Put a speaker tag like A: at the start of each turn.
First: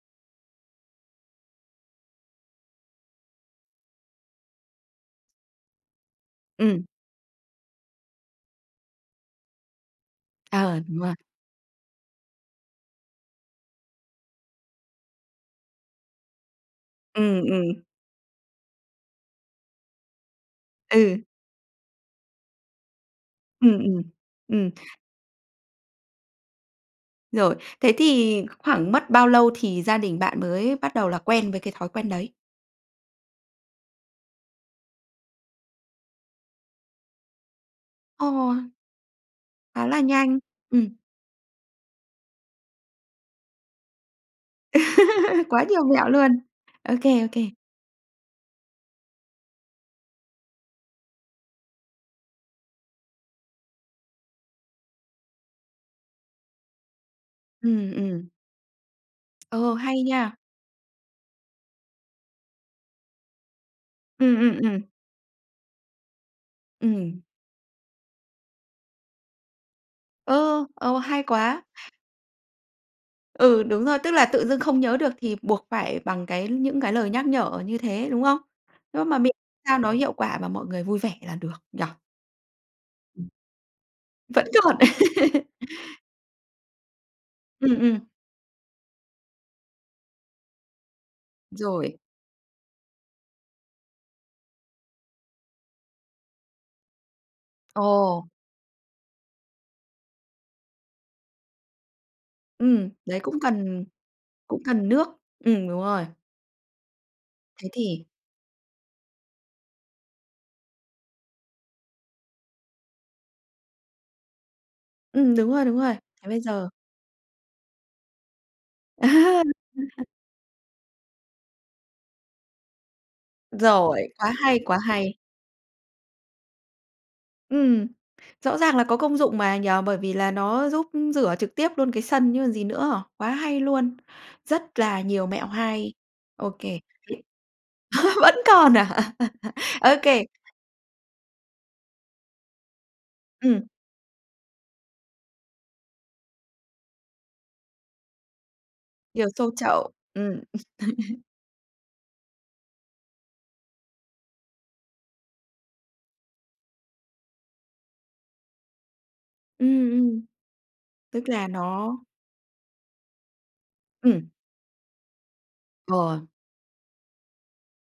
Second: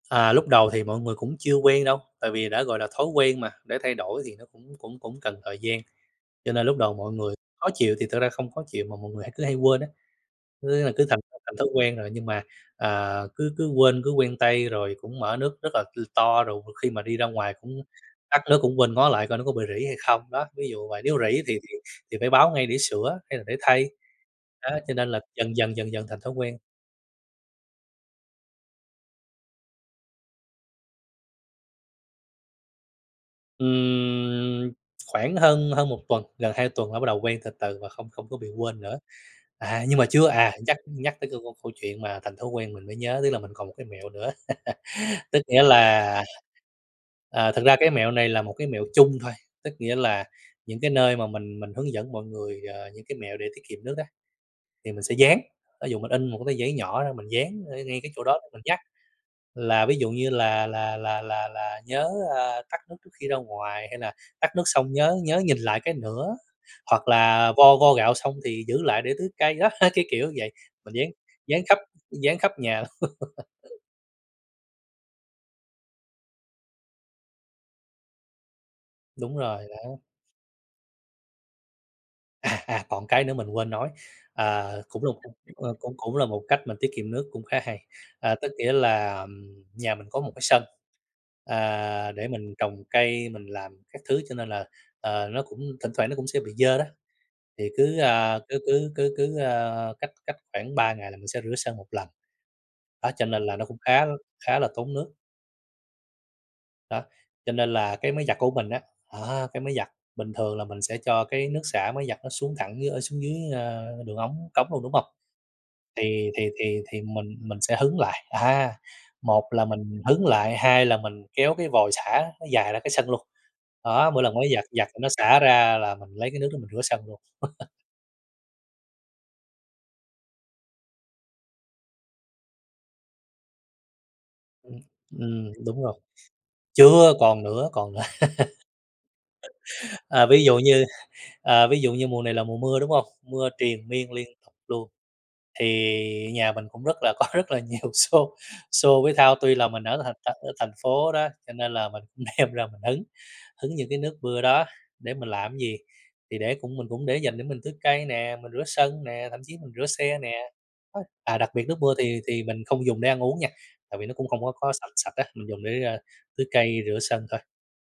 A: À, lúc đầu thì mọi người cũng chưa quen đâu, tại vì đã gọi là thói quen mà, để thay đổi thì nó cũng cũng cũng cần thời gian. Cho nên lúc
B: Ừm.
A: đầu mọi người khó chịu thì thực ra không khó chịu, mà mọi người hay cứ hay quên á.
B: Ờ,
A: Cứ, à,
B: đúng
A: cứ
B: rồi.
A: thành th thành thói quen rồi nhưng mà, à, cứ cứ quên, cứ quen tay, rồi cũng mở nước rất là, ừm, to, rồi m khi mà đi ra
B: Ừm,
A: ngoài cũng
B: ừm.
A: tắt nước cũng quên ngó lại coi nó có bị rỉ hay không, đó, ví dụ vậy. Nếu
B: Ừ.
A: rỉ thì thì thì phải báo ngay để sửa hay là để
B: Ừm,
A: thay,
B: ừm,
A: đó,
B: ừm.
A: cho nên là dần dần, dần dần thành thói quen.
B: Rồi, thế thì khoảng mất bao lâu thì gia đình bạn mới bắt đầu là quen với cái thói quen đấy?
A: Ừm, khoảng hơn hơn 1 tuần, gần 2 tuần là bắt đầu quen từ từ và không không có bị
B: Ồ!
A: quên nữa. À,
B: Khá
A: nhưng
B: là
A: mà chưa,
B: nhanh.
A: à, nhắc
B: Ừm.
A: nhắc tới cái c câu câu chuyện mà thành thói quen mình mới nhớ, tức là mình còn một cái mẹo nữa. Tức nghĩa
B: Quá nhiều mẹo
A: là,
B: luôn. Ô kê, ô
A: à,
B: kê.
A: thực ra cái mẹo này là một cái mẹo chung thôi, tức nghĩa là những cái nơi mà mình mình hướng dẫn mọi người, ờ, những cái mẹo để tiết kiệm nước á, thì mình sẽ dán. Thí dụ mình in 1 cái tờ giấy nhỏ ra mình dán ở
B: Ừm,
A: ngay cái chỗ
B: ừm.
A: đó đó mình nhắc,
B: Ờ,
A: là ví
B: hay
A: dụ như
B: nha!
A: là là là là là "Nhớ", à, "tắt nước trước khi ra ngoài." Hay là
B: Ừm,
A: "Tắt
B: ừm,
A: nước
B: ừm.
A: xong nhớ nhớ nhìn lại cái nữa." Hoặc
B: Ừm.
A: là "Vo vo gạo xong thì giữ lại để tưới cây." Đó, cái kiểu như vậy,
B: Ơ,
A: mình
B: ờ,
A: dán
B: hay quá.
A: dán khắp dán khắp nhà.
B: Ừ, đúng rồi. Tức là tự dưng không nhớ được thì buộc phải bằng cái những cái lời nhắc nhở như thế, đúng không? Nhưng mà miễn
A: Đúng rồi,
B: sao nó
A: đó.
B: hiệu quả mà mọi người vui vẻ là được, nhỉ?
A: À, à, còn cái
B: Ừm.
A: nữa mình quên nói,
B: Vẫn
A: à,
B: còn?
A: cũng là một ờ, cũng cũng là một cách mình tiết kiệm nước cũng khá hay.
B: Ừm, ừm.
A: Ờ, tức nghĩa là, ờm, nhà mình có một cái sân,
B: Rồi.
A: à, để mình trồng cây mình làm các thứ, cho nên là, ờ, nó cũng thỉnh thoảng nó cũng sẽ bị dơ đó. Thì cứ,
B: Ồ!
A: à, cứ cứ cứ cứ, ờ, cách cách khoảng 3 ngày là mình sẽ rửa sân một lần.
B: Ừm,
A: Đó,
B: đấy,
A: cho
B: cũng
A: nên là nó cũng
B: cần
A: khá l khá
B: cũng
A: là
B: cần
A: tốn
B: nước.
A: nước.
B: Ừm, đúng rồi.
A: Đó, cho
B: Thế
A: nên là
B: thì
A: cái máy giặt của mình á, đó, cái máy giặt bình thường là mình sẽ cho cái nước xả máy giặt nó xuống thẳng dưới, ờ, xuống dưới, a, đường ống cống luôn, đúng hông?
B: Ừm, đúng rồi, đúng rồi,
A: Thì
B: thế
A: thì
B: giờ
A: thì thì mình mình sẽ hứng lại, à,
B: À.
A: một là
B: Ừm,
A: mình
B: ừm.
A: hứng lại, hai là mình kéo cái vòi xả nó dài ra cái sân luôn.
B: Rồi,
A: Đó, mỗi
B: quá
A: lần máy
B: hay,
A: giặt
B: quá
A: giặt thì nó
B: hay.
A: xả ra là mình lấy cái nước đó mình rửa sân luôn.
B: Ừm, rõ ràng là có công dụng mà, nhỉ? Bởi vì là nó giúp rửa trực tiếp luôn cái sân chứ còn gì nữa. Quá hay luôn,
A: Ừm,
B: rất là nhiều mẹo
A: ừm, đúng rồi.
B: hay. Ô kê.
A: Chưa, còn nữa, còn nữa.
B: Vẫn còn à? Ô kê.
A: À, ví dụ như, à, ví dụ như mùa này là mùa mưa, đúng hông? Mưa
B: Ừm.
A: triền miên, liên tục luôn, thì nhà mình cũng rất là có rất là nhiều xô xô với
B: Nhiều
A: thau,
B: xô
A: tuy là mình
B: chậu,
A: ở thành thành
B: ừm.
A: ở thành phố đó, cho nên là mình cũng đem ra mình hứng, hứng những cái nước mưa đó, để mình làm cái gì? Thì để cũng mình cũng để dành để mình tưới cây nè, mình rửa sân nè, thậm chí mình rửa
B: Ừm,
A: xe
B: ừm.
A: nè. Ơ,
B: Tức
A: à,
B: là
A: đặc biệt nước
B: nó
A: mưa thì thì mình không dùng để ăn uống nha, tại vì nó cũng
B: Ừm.
A: không có có sạch sạch á, mình dùng để, a,
B: Rồi.
A: tưới cây, rửa sân thôi.